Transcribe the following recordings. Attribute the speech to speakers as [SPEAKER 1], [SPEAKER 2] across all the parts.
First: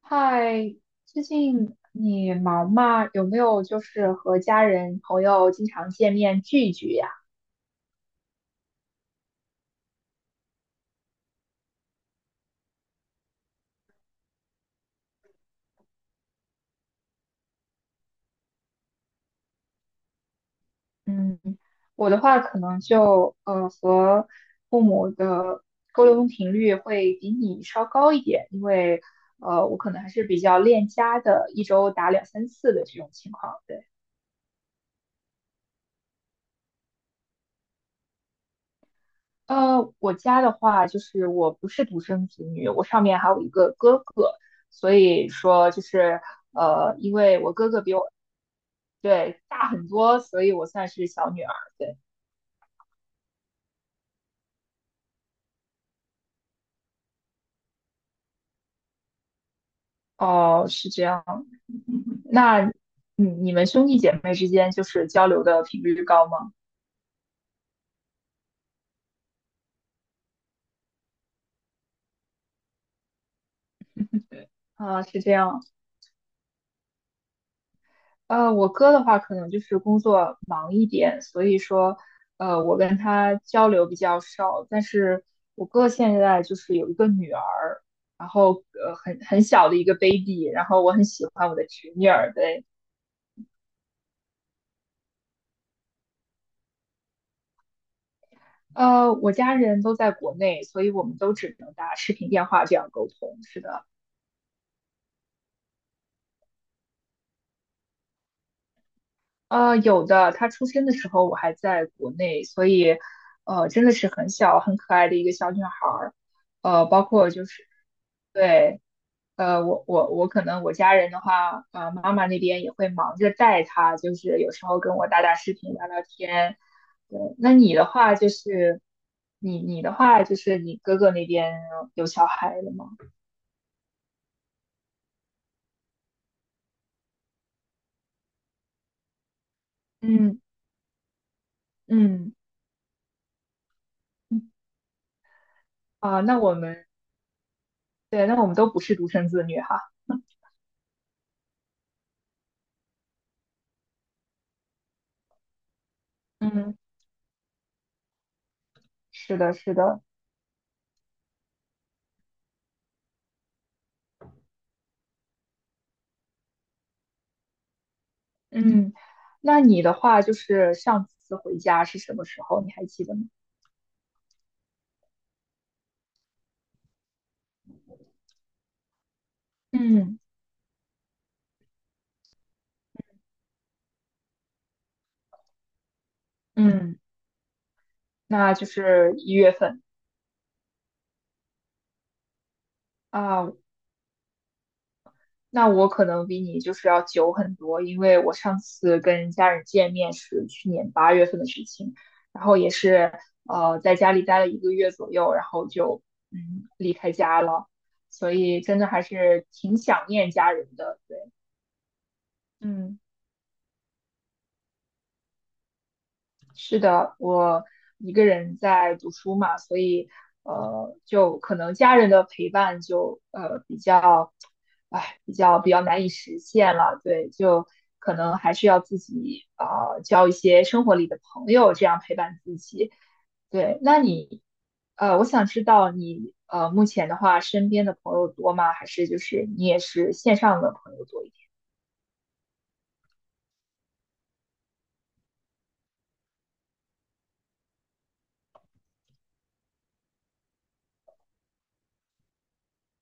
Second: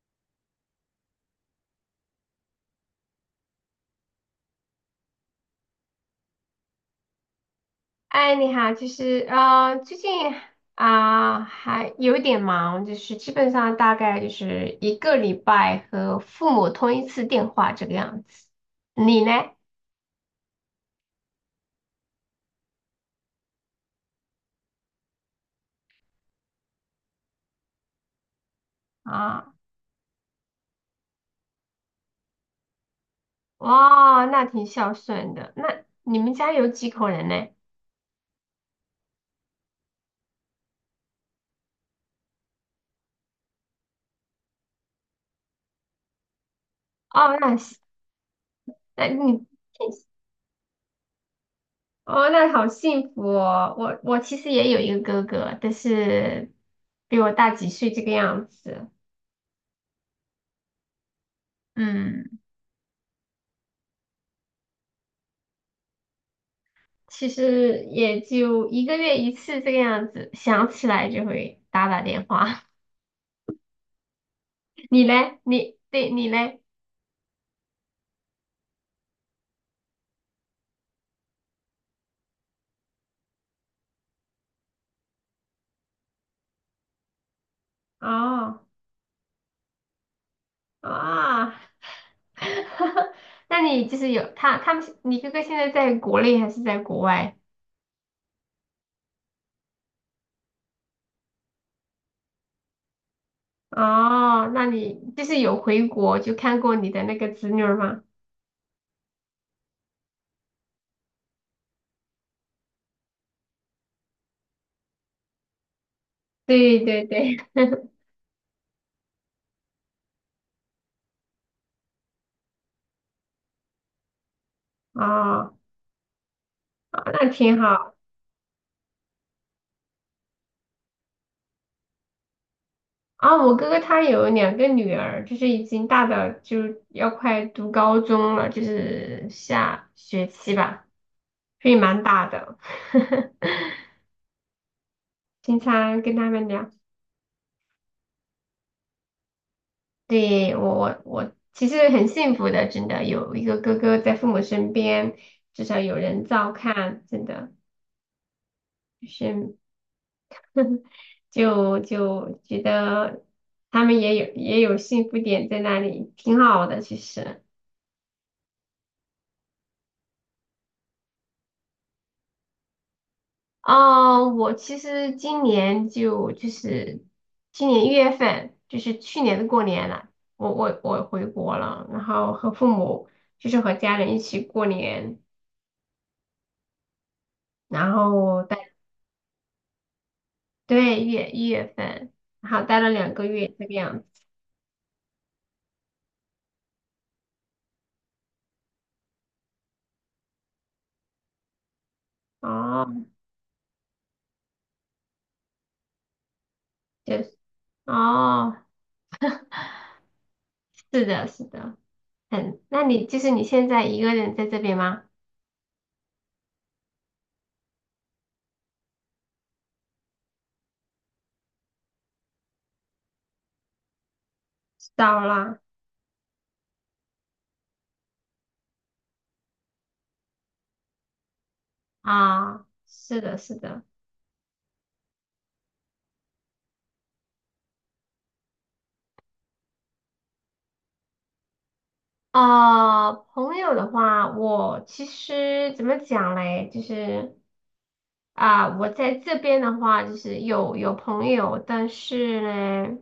[SPEAKER 1] 嗨，最近你忙吗？有没有就是和家人朋友经常见面聚一聚呀？
[SPEAKER 2] 哎，你好，就是啊，最近还有一点忙，就是基本上大概就是一个礼拜和父母通一次电话这个样子。你呢？
[SPEAKER 1] 嗯，我的话可能就和父母的沟通频率会比你稍高一点，因为
[SPEAKER 2] 啊，
[SPEAKER 1] 我可能还是比较恋家的，一周打两三次的这种情况。对，
[SPEAKER 2] 哇，那挺孝顺的。那你们家有几口人呢？
[SPEAKER 1] 我家的话就是我不是独生子女，我上面还有一个哥哥，所以说就是因
[SPEAKER 2] 哦，
[SPEAKER 1] 为我
[SPEAKER 2] 那
[SPEAKER 1] 哥
[SPEAKER 2] 是
[SPEAKER 1] 哥比我。
[SPEAKER 2] 那
[SPEAKER 1] 对，
[SPEAKER 2] 你
[SPEAKER 1] 大很多，所以我算是小女儿。对，
[SPEAKER 2] 哦，那好幸福哦。我其实也有一个哥哥，但是比我大几岁这个样子。
[SPEAKER 1] 哦，是这样。
[SPEAKER 2] 嗯。
[SPEAKER 1] 那你们兄弟姐妹之间就是交流的频率高吗？
[SPEAKER 2] 其实也就一个月一次这个样子，想起来就会打打电话。
[SPEAKER 1] 对，啊，
[SPEAKER 2] 你
[SPEAKER 1] 是这
[SPEAKER 2] 嘞？
[SPEAKER 1] 样。
[SPEAKER 2] 你对你嘞？
[SPEAKER 1] 我哥的话可能就是工作忙一点，所以说，我跟他交流比较少。但是我哥现在就是有一个女儿，然
[SPEAKER 2] 哦
[SPEAKER 1] 后很小的一个 baby，然后我很喜欢
[SPEAKER 2] 啊，
[SPEAKER 1] 我的侄女儿，对，
[SPEAKER 2] 那你就是有他们是你哥哥现在在国内还是在国外？
[SPEAKER 1] 我家人都在国内，所以我们都只能打视频电话这样沟通。是的，
[SPEAKER 2] 哦，那你就是有回国就看过你的那个侄女儿吗？
[SPEAKER 1] 有的，他出生的时候我还在国内，所以，真的是很小很可爱的一个小女孩儿。
[SPEAKER 2] 对
[SPEAKER 1] 包
[SPEAKER 2] 对
[SPEAKER 1] 括
[SPEAKER 2] 对，
[SPEAKER 1] 就是对，我可能我家人的话，妈妈那边也会忙着带她，就是有时候跟我打打视
[SPEAKER 2] 哦，
[SPEAKER 1] 频聊聊天。
[SPEAKER 2] 啊
[SPEAKER 1] 对，
[SPEAKER 2] 那
[SPEAKER 1] 那
[SPEAKER 2] 挺
[SPEAKER 1] 你的
[SPEAKER 2] 好。
[SPEAKER 1] 话就是你哥哥那边有小孩了吗？
[SPEAKER 2] 啊，我哥哥他有两个女儿，就是已经大的，就要快读高中了，就是下学
[SPEAKER 1] 嗯
[SPEAKER 2] 期吧，所以蛮大
[SPEAKER 1] 嗯。
[SPEAKER 2] 的。经常跟
[SPEAKER 1] 啊，
[SPEAKER 2] 他
[SPEAKER 1] 那
[SPEAKER 2] 们
[SPEAKER 1] 我
[SPEAKER 2] 聊，
[SPEAKER 1] 们对，那我们都不是独生子女哈。
[SPEAKER 2] 对，我其实很幸福的，真的有一个哥哥在父母身边，至少有人照
[SPEAKER 1] 嗯，
[SPEAKER 2] 看，真的就
[SPEAKER 1] 是的，
[SPEAKER 2] 是
[SPEAKER 1] 是的。
[SPEAKER 2] 就觉得他们也有幸福点在那里，挺好的其实。
[SPEAKER 1] 嗯，那你的话就是上次回家是什么时候？你还记得吗？
[SPEAKER 2] 啊，我其实今年就是今年一月份，就是去年的过年了，
[SPEAKER 1] 嗯
[SPEAKER 2] 我回国了，然后和父母就是和家人一起过年，
[SPEAKER 1] 嗯，
[SPEAKER 2] 然后
[SPEAKER 1] 那就
[SPEAKER 2] 待
[SPEAKER 1] 是一月份
[SPEAKER 2] 对一月份，然后待了两个月
[SPEAKER 1] 啊。
[SPEAKER 2] 这个样子。
[SPEAKER 1] 那我可能比你就是要久很多，因为我上次跟家人见面是去年八月份的事情，然后也
[SPEAKER 2] 哦，
[SPEAKER 1] 是在家里待了一个月左右，然后就离开
[SPEAKER 2] 就是
[SPEAKER 1] 家了，所
[SPEAKER 2] 哦，
[SPEAKER 1] 以真的还是挺想念家人的。
[SPEAKER 2] 是
[SPEAKER 1] 对，
[SPEAKER 2] 的，是的，很那
[SPEAKER 1] 嗯，
[SPEAKER 2] 你就是你现在一个人在这边吗？
[SPEAKER 1] 是的，我一个人在读书嘛，所以就可能家人的陪伴就比较，哎，
[SPEAKER 2] 少
[SPEAKER 1] 比较
[SPEAKER 2] 了
[SPEAKER 1] 比较难以实现了。对，就可能还是要自己交一些生活里的朋友，这样陪伴自
[SPEAKER 2] 啊，
[SPEAKER 1] 己。
[SPEAKER 2] 是的，是
[SPEAKER 1] 对，
[SPEAKER 2] 的。
[SPEAKER 1] 那你我想知道你目前的话，身边的朋友多吗？还是就是你也是线上的朋友多一点？
[SPEAKER 2] 朋友的话，我其实怎么讲嘞？就是我在这边的话，就是有朋友，但是呢，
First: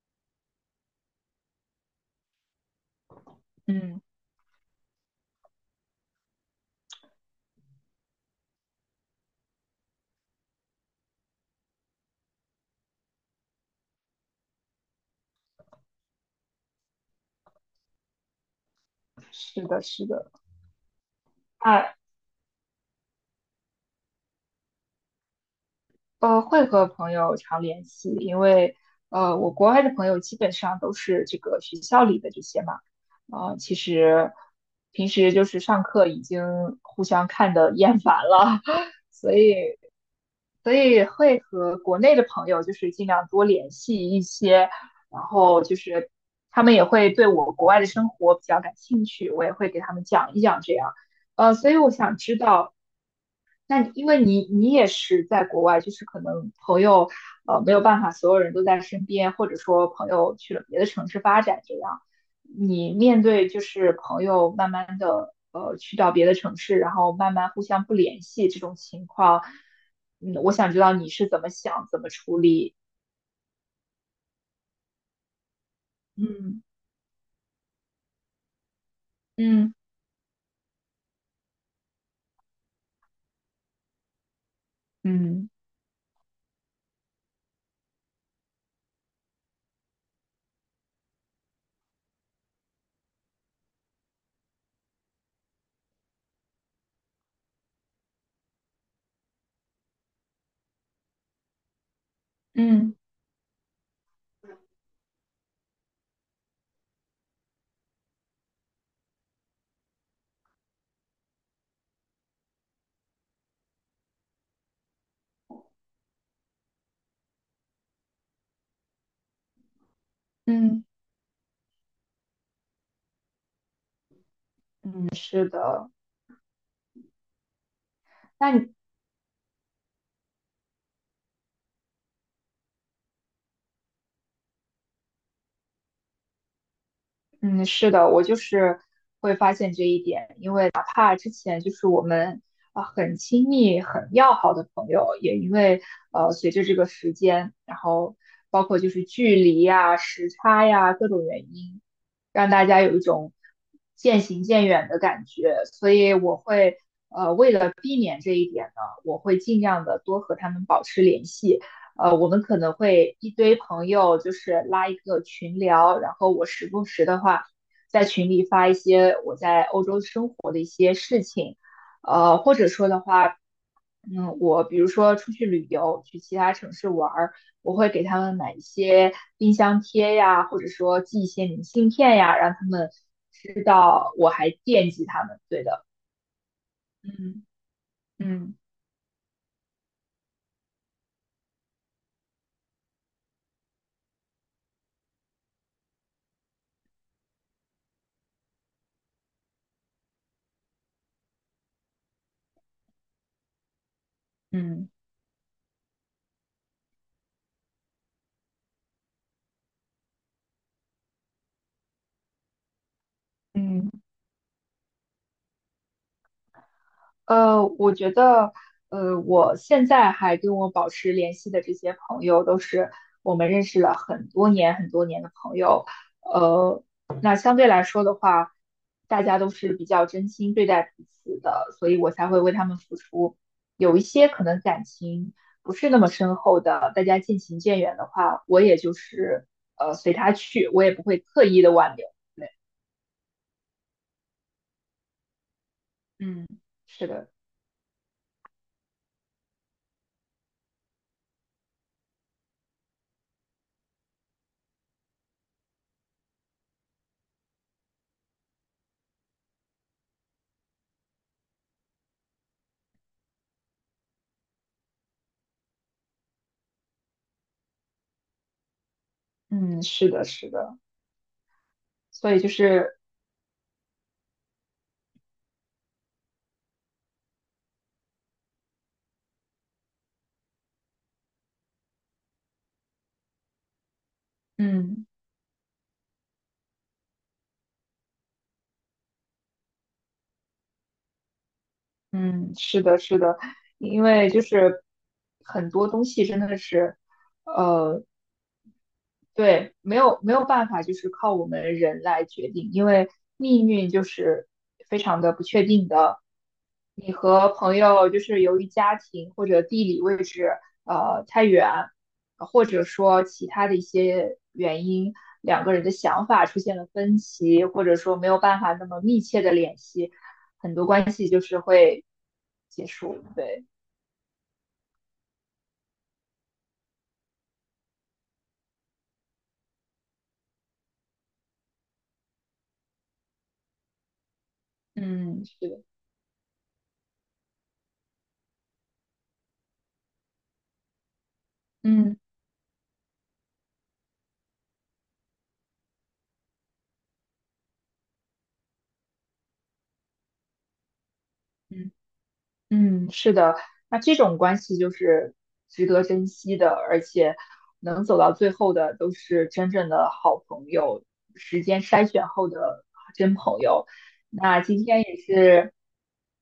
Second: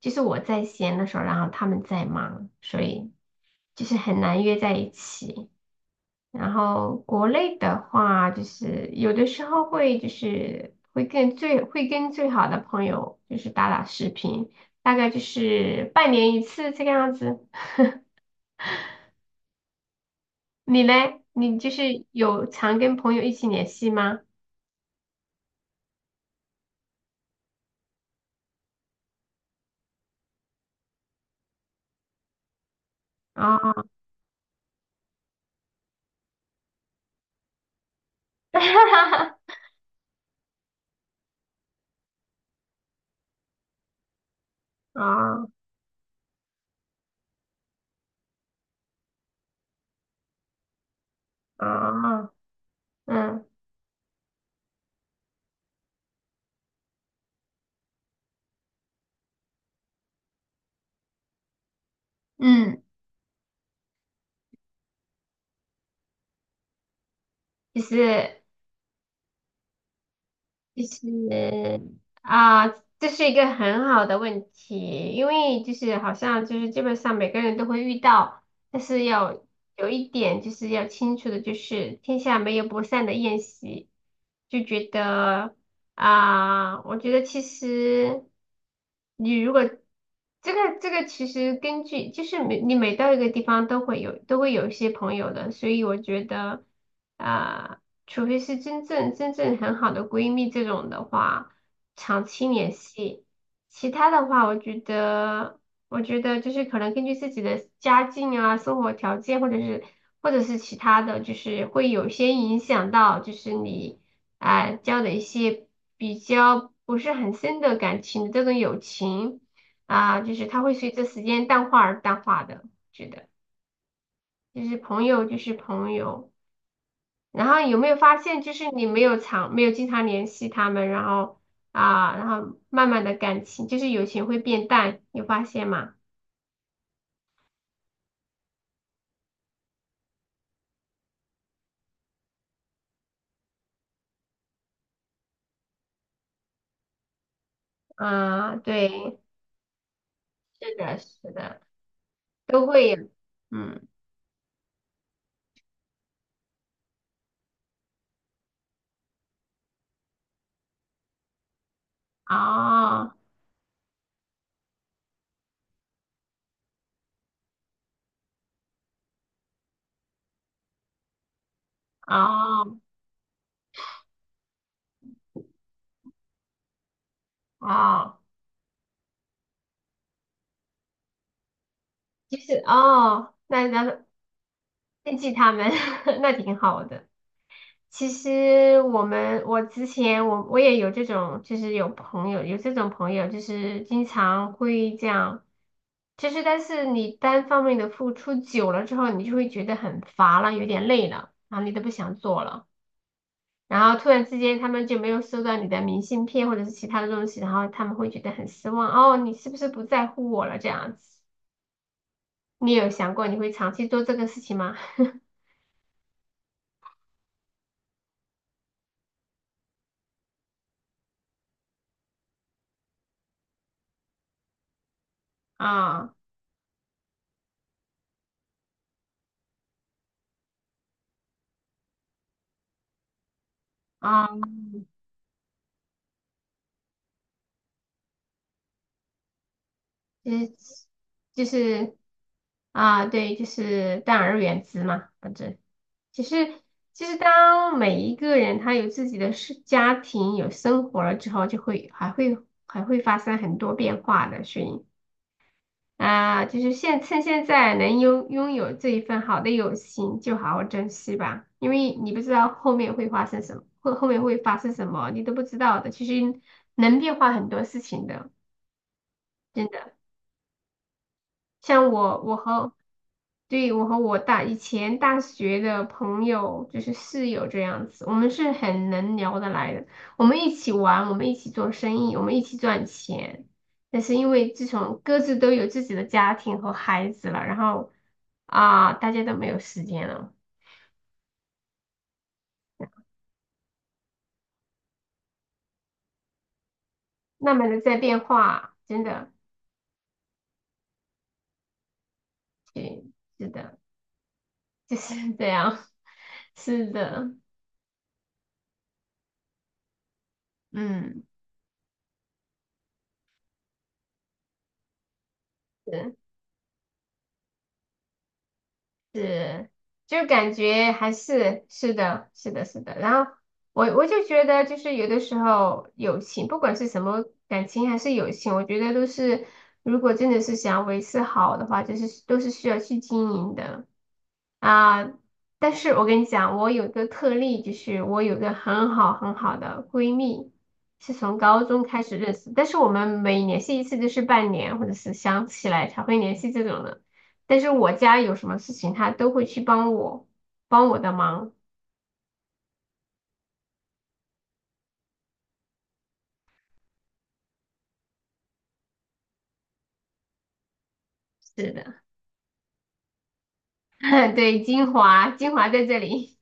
[SPEAKER 2] 就是我在闲的时候，然后他们在忙，所以就是
[SPEAKER 1] 嗯，
[SPEAKER 2] 很难约在一起。然后国内的话，就是有的时候会就是会跟最好的朋友就是打打视频，大概就是半年一次这个样子。
[SPEAKER 1] 是的，是的。
[SPEAKER 2] 你嘞？你就
[SPEAKER 1] 那
[SPEAKER 2] 是有常跟朋友一起联系吗？
[SPEAKER 1] 会和朋友常联系，因为我国外的朋友基本上都是这个学校里的这些嘛，
[SPEAKER 2] 啊
[SPEAKER 1] 其实平时就是上课已经互相看得厌烦了，所
[SPEAKER 2] 啊
[SPEAKER 1] 以会和国内的朋友就是尽量多联系一些，然
[SPEAKER 2] 啊
[SPEAKER 1] 后就是他们也会对我国外的生活比较感兴趣，我也会给他们讲一讲这样，所以我想
[SPEAKER 2] 啊！
[SPEAKER 1] 知道。
[SPEAKER 2] 嗯
[SPEAKER 1] 那你因为你也是在国外，就是可能朋友没有办法，所有人都在身边，或者说朋友去了别的城市发展这样，
[SPEAKER 2] 嗯，
[SPEAKER 1] 你面对就是朋友慢慢的去到别的城市，然后慢慢互
[SPEAKER 2] 就
[SPEAKER 1] 相不联
[SPEAKER 2] 是
[SPEAKER 1] 系这种情况，嗯，我想知
[SPEAKER 2] 就
[SPEAKER 1] 道你是怎么
[SPEAKER 2] 是
[SPEAKER 1] 想，怎么处
[SPEAKER 2] 啊，
[SPEAKER 1] 理。
[SPEAKER 2] 这是一个很好的问题，因为就是好像就
[SPEAKER 1] 嗯
[SPEAKER 2] 是基本上每个人都会遇到，但是要
[SPEAKER 1] 嗯
[SPEAKER 2] 有一点就是要清楚的，就是天下没有不散的宴席，就觉
[SPEAKER 1] 嗯
[SPEAKER 2] 得啊，我觉得其实你如果这个其实根据就是每到一个地方都会有一些朋友的，所以我觉得啊。除非是真正很好的闺蜜这种的话，长期联
[SPEAKER 1] 嗯
[SPEAKER 2] 系。其他的话，我觉得，我觉得就是可能根据自己的家境啊、生活条件，或者是其他的，就是会有些影响到，就是你交的一些比较不是很深的感情的这种友情就是它会
[SPEAKER 1] 嗯
[SPEAKER 2] 随着时间淡化而淡化的。觉得就是朋
[SPEAKER 1] 嗯，嗯，
[SPEAKER 2] 友就
[SPEAKER 1] 是
[SPEAKER 2] 是
[SPEAKER 1] 的。
[SPEAKER 2] 朋友。然后有没有发现，
[SPEAKER 1] 那
[SPEAKER 2] 就是
[SPEAKER 1] 你
[SPEAKER 2] 你没有经常联系他们，然后啊，然后慢慢的感情就是友情会变淡，有发现吗？
[SPEAKER 1] 嗯，是的，我就是会发现这一点，因为哪怕之前就是我们啊、很亲密、很要好的朋友，也因为随着这个时间，然后
[SPEAKER 2] 啊，
[SPEAKER 1] 包括就是
[SPEAKER 2] 对，
[SPEAKER 1] 距离呀、时差
[SPEAKER 2] 是
[SPEAKER 1] 呀
[SPEAKER 2] 的，
[SPEAKER 1] 各种
[SPEAKER 2] 是
[SPEAKER 1] 原
[SPEAKER 2] 的，
[SPEAKER 1] 因，让大
[SPEAKER 2] 都
[SPEAKER 1] 家
[SPEAKER 2] 会
[SPEAKER 1] 有一
[SPEAKER 2] 有，
[SPEAKER 1] 种
[SPEAKER 2] 嗯，
[SPEAKER 1] 渐行渐远的感觉。所以我会为了避免这一点呢，我会尽量的多和他们保持联系。我们可能
[SPEAKER 2] 哦，
[SPEAKER 1] 会一堆朋友就是拉一个群聊，然后我时不时的话在群里发一些我在欧洲生活的一些事情，或者
[SPEAKER 2] 哦，
[SPEAKER 1] 说的话，我比如说出去旅游，去其他城市玩儿，我会给
[SPEAKER 2] 哦，
[SPEAKER 1] 他们买一些冰箱贴呀，或者说寄一些明信片呀，
[SPEAKER 2] 就
[SPEAKER 1] 让
[SPEAKER 2] 是
[SPEAKER 1] 他们
[SPEAKER 2] 哦，
[SPEAKER 1] 知
[SPEAKER 2] 那那
[SPEAKER 1] 道我还惦记
[SPEAKER 2] 惦
[SPEAKER 1] 他
[SPEAKER 2] 记
[SPEAKER 1] 们。
[SPEAKER 2] 他
[SPEAKER 1] 对
[SPEAKER 2] 们，
[SPEAKER 1] 的，
[SPEAKER 2] 那挺好的。
[SPEAKER 1] 嗯
[SPEAKER 2] 其
[SPEAKER 1] 嗯
[SPEAKER 2] 实我们，我之前我也有这种，就是有这种朋友，就是经常会这样，其实，但是你单方面的付出久了之后，你就会觉得很乏了，有点累了，然后你都不想做了，然后突然之间他们
[SPEAKER 1] 嗯
[SPEAKER 2] 就没有收到你的明信片或者是其他的东西，然后他们会觉得很失望，哦，你是不是不在乎我了这样子？你有想过你会长期
[SPEAKER 1] 嗯。
[SPEAKER 2] 做这个事情吗？
[SPEAKER 1] 我觉得，我现在还跟我保持联系的这些朋友，都是我们认识了很多年、很多年的朋 友。
[SPEAKER 2] 啊
[SPEAKER 1] 呃，那相对来说的话，大家都是比较真心对待彼此的，所以我才会为他们付出。有一些
[SPEAKER 2] 啊。
[SPEAKER 1] 可能感情不是那么深厚的，大家渐行渐远的话，我也就是随
[SPEAKER 2] 就
[SPEAKER 1] 他
[SPEAKER 2] 是
[SPEAKER 1] 去，我也不会
[SPEAKER 2] 就
[SPEAKER 1] 刻意的
[SPEAKER 2] 是
[SPEAKER 1] 挽留。对，
[SPEAKER 2] 啊，对，就是淡而远之嘛，反正其实
[SPEAKER 1] 嗯，
[SPEAKER 2] 其
[SPEAKER 1] 是
[SPEAKER 2] 实
[SPEAKER 1] 的，
[SPEAKER 2] 当每一个人他有自己的事、家庭、有生活了之后，就会还会发生很多变化的，所以啊，就是趁现在能拥有这一份好的友情，就好好珍惜吧，因为你不知道后面会发生什么，后面会发生什么，你都不知道的，其实能变化很多事情的，真
[SPEAKER 1] 嗯，
[SPEAKER 2] 的。
[SPEAKER 1] 是的，是的，
[SPEAKER 2] 像我，
[SPEAKER 1] 所
[SPEAKER 2] 我
[SPEAKER 1] 以就
[SPEAKER 2] 和，
[SPEAKER 1] 是，
[SPEAKER 2] 对，我和我大以前大学的朋友，就是室友这样子，我们是很能聊得来的。我们一起玩，我们一起做生意，我们一起赚钱。但是因为自从
[SPEAKER 1] 嗯。
[SPEAKER 2] 各自都有自己的家庭和孩子了，然后啊，大家都没有时间了，
[SPEAKER 1] 嗯，是的，是的，因为就是很多东西真的是，
[SPEAKER 2] 慢慢的在
[SPEAKER 1] 呃，
[SPEAKER 2] 变化，真的，
[SPEAKER 1] 对，没有办法，就是靠我们人来决定，因
[SPEAKER 2] 对，
[SPEAKER 1] 为
[SPEAKER 2] 是
[SPEAKER 1] 命
[SPEAKER 2] 的，
[SPEAKER 1] 运就是
[SPEAKER 2] 就
[SPEAKER 1] 非常的
[SPEAKER 2] 是
[SPEAKER 1] 不
[SPEAKER 2] 这
[SPEAKER 1] 确
[SPEAKER 2] 样，
[SPEAKER 1] 定的。
[SPEAKER 2] 是
[SPEAKER 1] 你
[SPEAKER 2] 的，
[SPEAKER 1] 和朋友就是由于家庭或者地理位置
[SPEAKER 2] 嗯。
[SPEAKER 1] 太远，或者说其他的一些原因，两个人的
[SPEAKER 2] 是
[SPEAKER 1] 想法出现了分歧，或者说没有办法那么密切的
[SPEAKER 2] 是，
[SPEAKER 1] 联系，
[SPEAKER 2] 就感
[SPEAKER 1] 很多
[SPEAKER 2] 觉
[SPEAKER 1] 关
[SPEAKER 2] 还
[SPEAKER 1] 系就是
[SPEAKER 2] 是是
[SPEAKER 1] 会
[SPEAKER 2] 的，是的，是
[SPEAKER 1] 结
[SPEAKER 2] 的。然
[SPEAKER 1] 束。
[SPEAKER 2] 后
[SPEAKER 1] 对，
[SPEAKER 2] 我就觉得，就是有的时候友情，不管是什么感情还是友情，我觉得都是，如果真的是想要维持好的话，就是都是需要去经营的啊。
[SPEAKER 1] 嗯，是
[SPEAKER 2] 但
[SPEAKER 1] 的，
[SPEAKER 2] 是我跟你讲，我有一个特例，就是我有个很好的闺蜜，是从高中开
[SPEAKER 1] 嗯。
[SPEAKER 2] 始认识，但是我们每联系一次就是半年，或者是想起来才会联系这种的。但是我家有什么事情，他都会去帮我，帮我的忙。
[SPEAKER 1] 嗯。嗯，是的，那这种关系就是值得珍惜的，而且能走到最后的都是真正的好朋友，时
[SPEAKER 2] 是
[SPEAKER 1] 间
[SPEAKER 2] 的，
[SPEAKER 1] 筛选后的真朋友。那
[SPEAKER 2] 对，
[SPEAKER 1] 今
[SPEAKER 2] 精
[SPEAKER 1] 天也
[SPEAKER 2] 华，精华
[SPEAKER 1] 是，
[SPEAKER 2] 在这里。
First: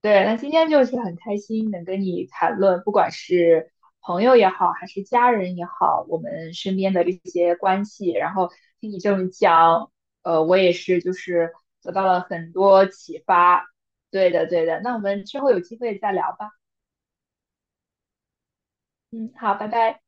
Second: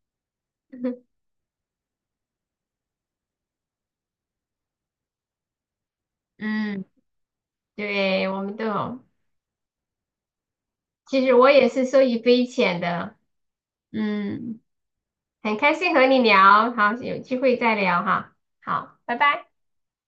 [SPEAKER 1] 对，那今天就是很 开心能跟你谈论，不管是朋友也好，还是家人也好，我们身
[SPEAKER 2] 嗯
[SPEAKER 1] 边的这些关系，
[SPEAKER 2] 对，
[SPEAKER 1] 然
[SPEAKER 2] 我
[SPEAKER 1] 后
[SPEAKER 2] 们都
[SPEAKER 1] 听你
[SPEAKER 2] 有。
[SPEAKER 1] 这么讲，我也是就
[SPEAKER 2] 其实我
[SPEAKER 1] 是
[SPEAKER 2] 也是
[SPEAKER 1] 得
[SPEAKER 2] 受
[SPEAKER 1] 到
[SPEAKER 2] 益
[SPEAKER 1] 了
[SPEAKER 2] 匪
[SPEAKER 1] 很
[SPEAKER 2] 浅
[SPEAKER 1] 多
[SPEAKER 2] 的。
[SPEAKER 1] 启发。对的，
[SPEAKER 2] 嗯，
[SPEAKER 1] 对的，那我们之后
[SPEAKER 2] 很
[SPEAKER 1] 有
[SPEAKER 2] 开
[SPEAKER 1] 机
[SPEAKER 2] 心
[SPEAKER 1] 会
[SPEAKER 2] 和
[SPEAKER 1] 再
[SPEAKER 2] 你
[SPEAKER 1] 聊吧。
[SPEAKER 2] 聊，好，有机会再聊哈。好，拜
[SPEAKER 1] 嗯，
[SPEAKER 2] 拜。
[SPEAKER 1] 好，拜拜。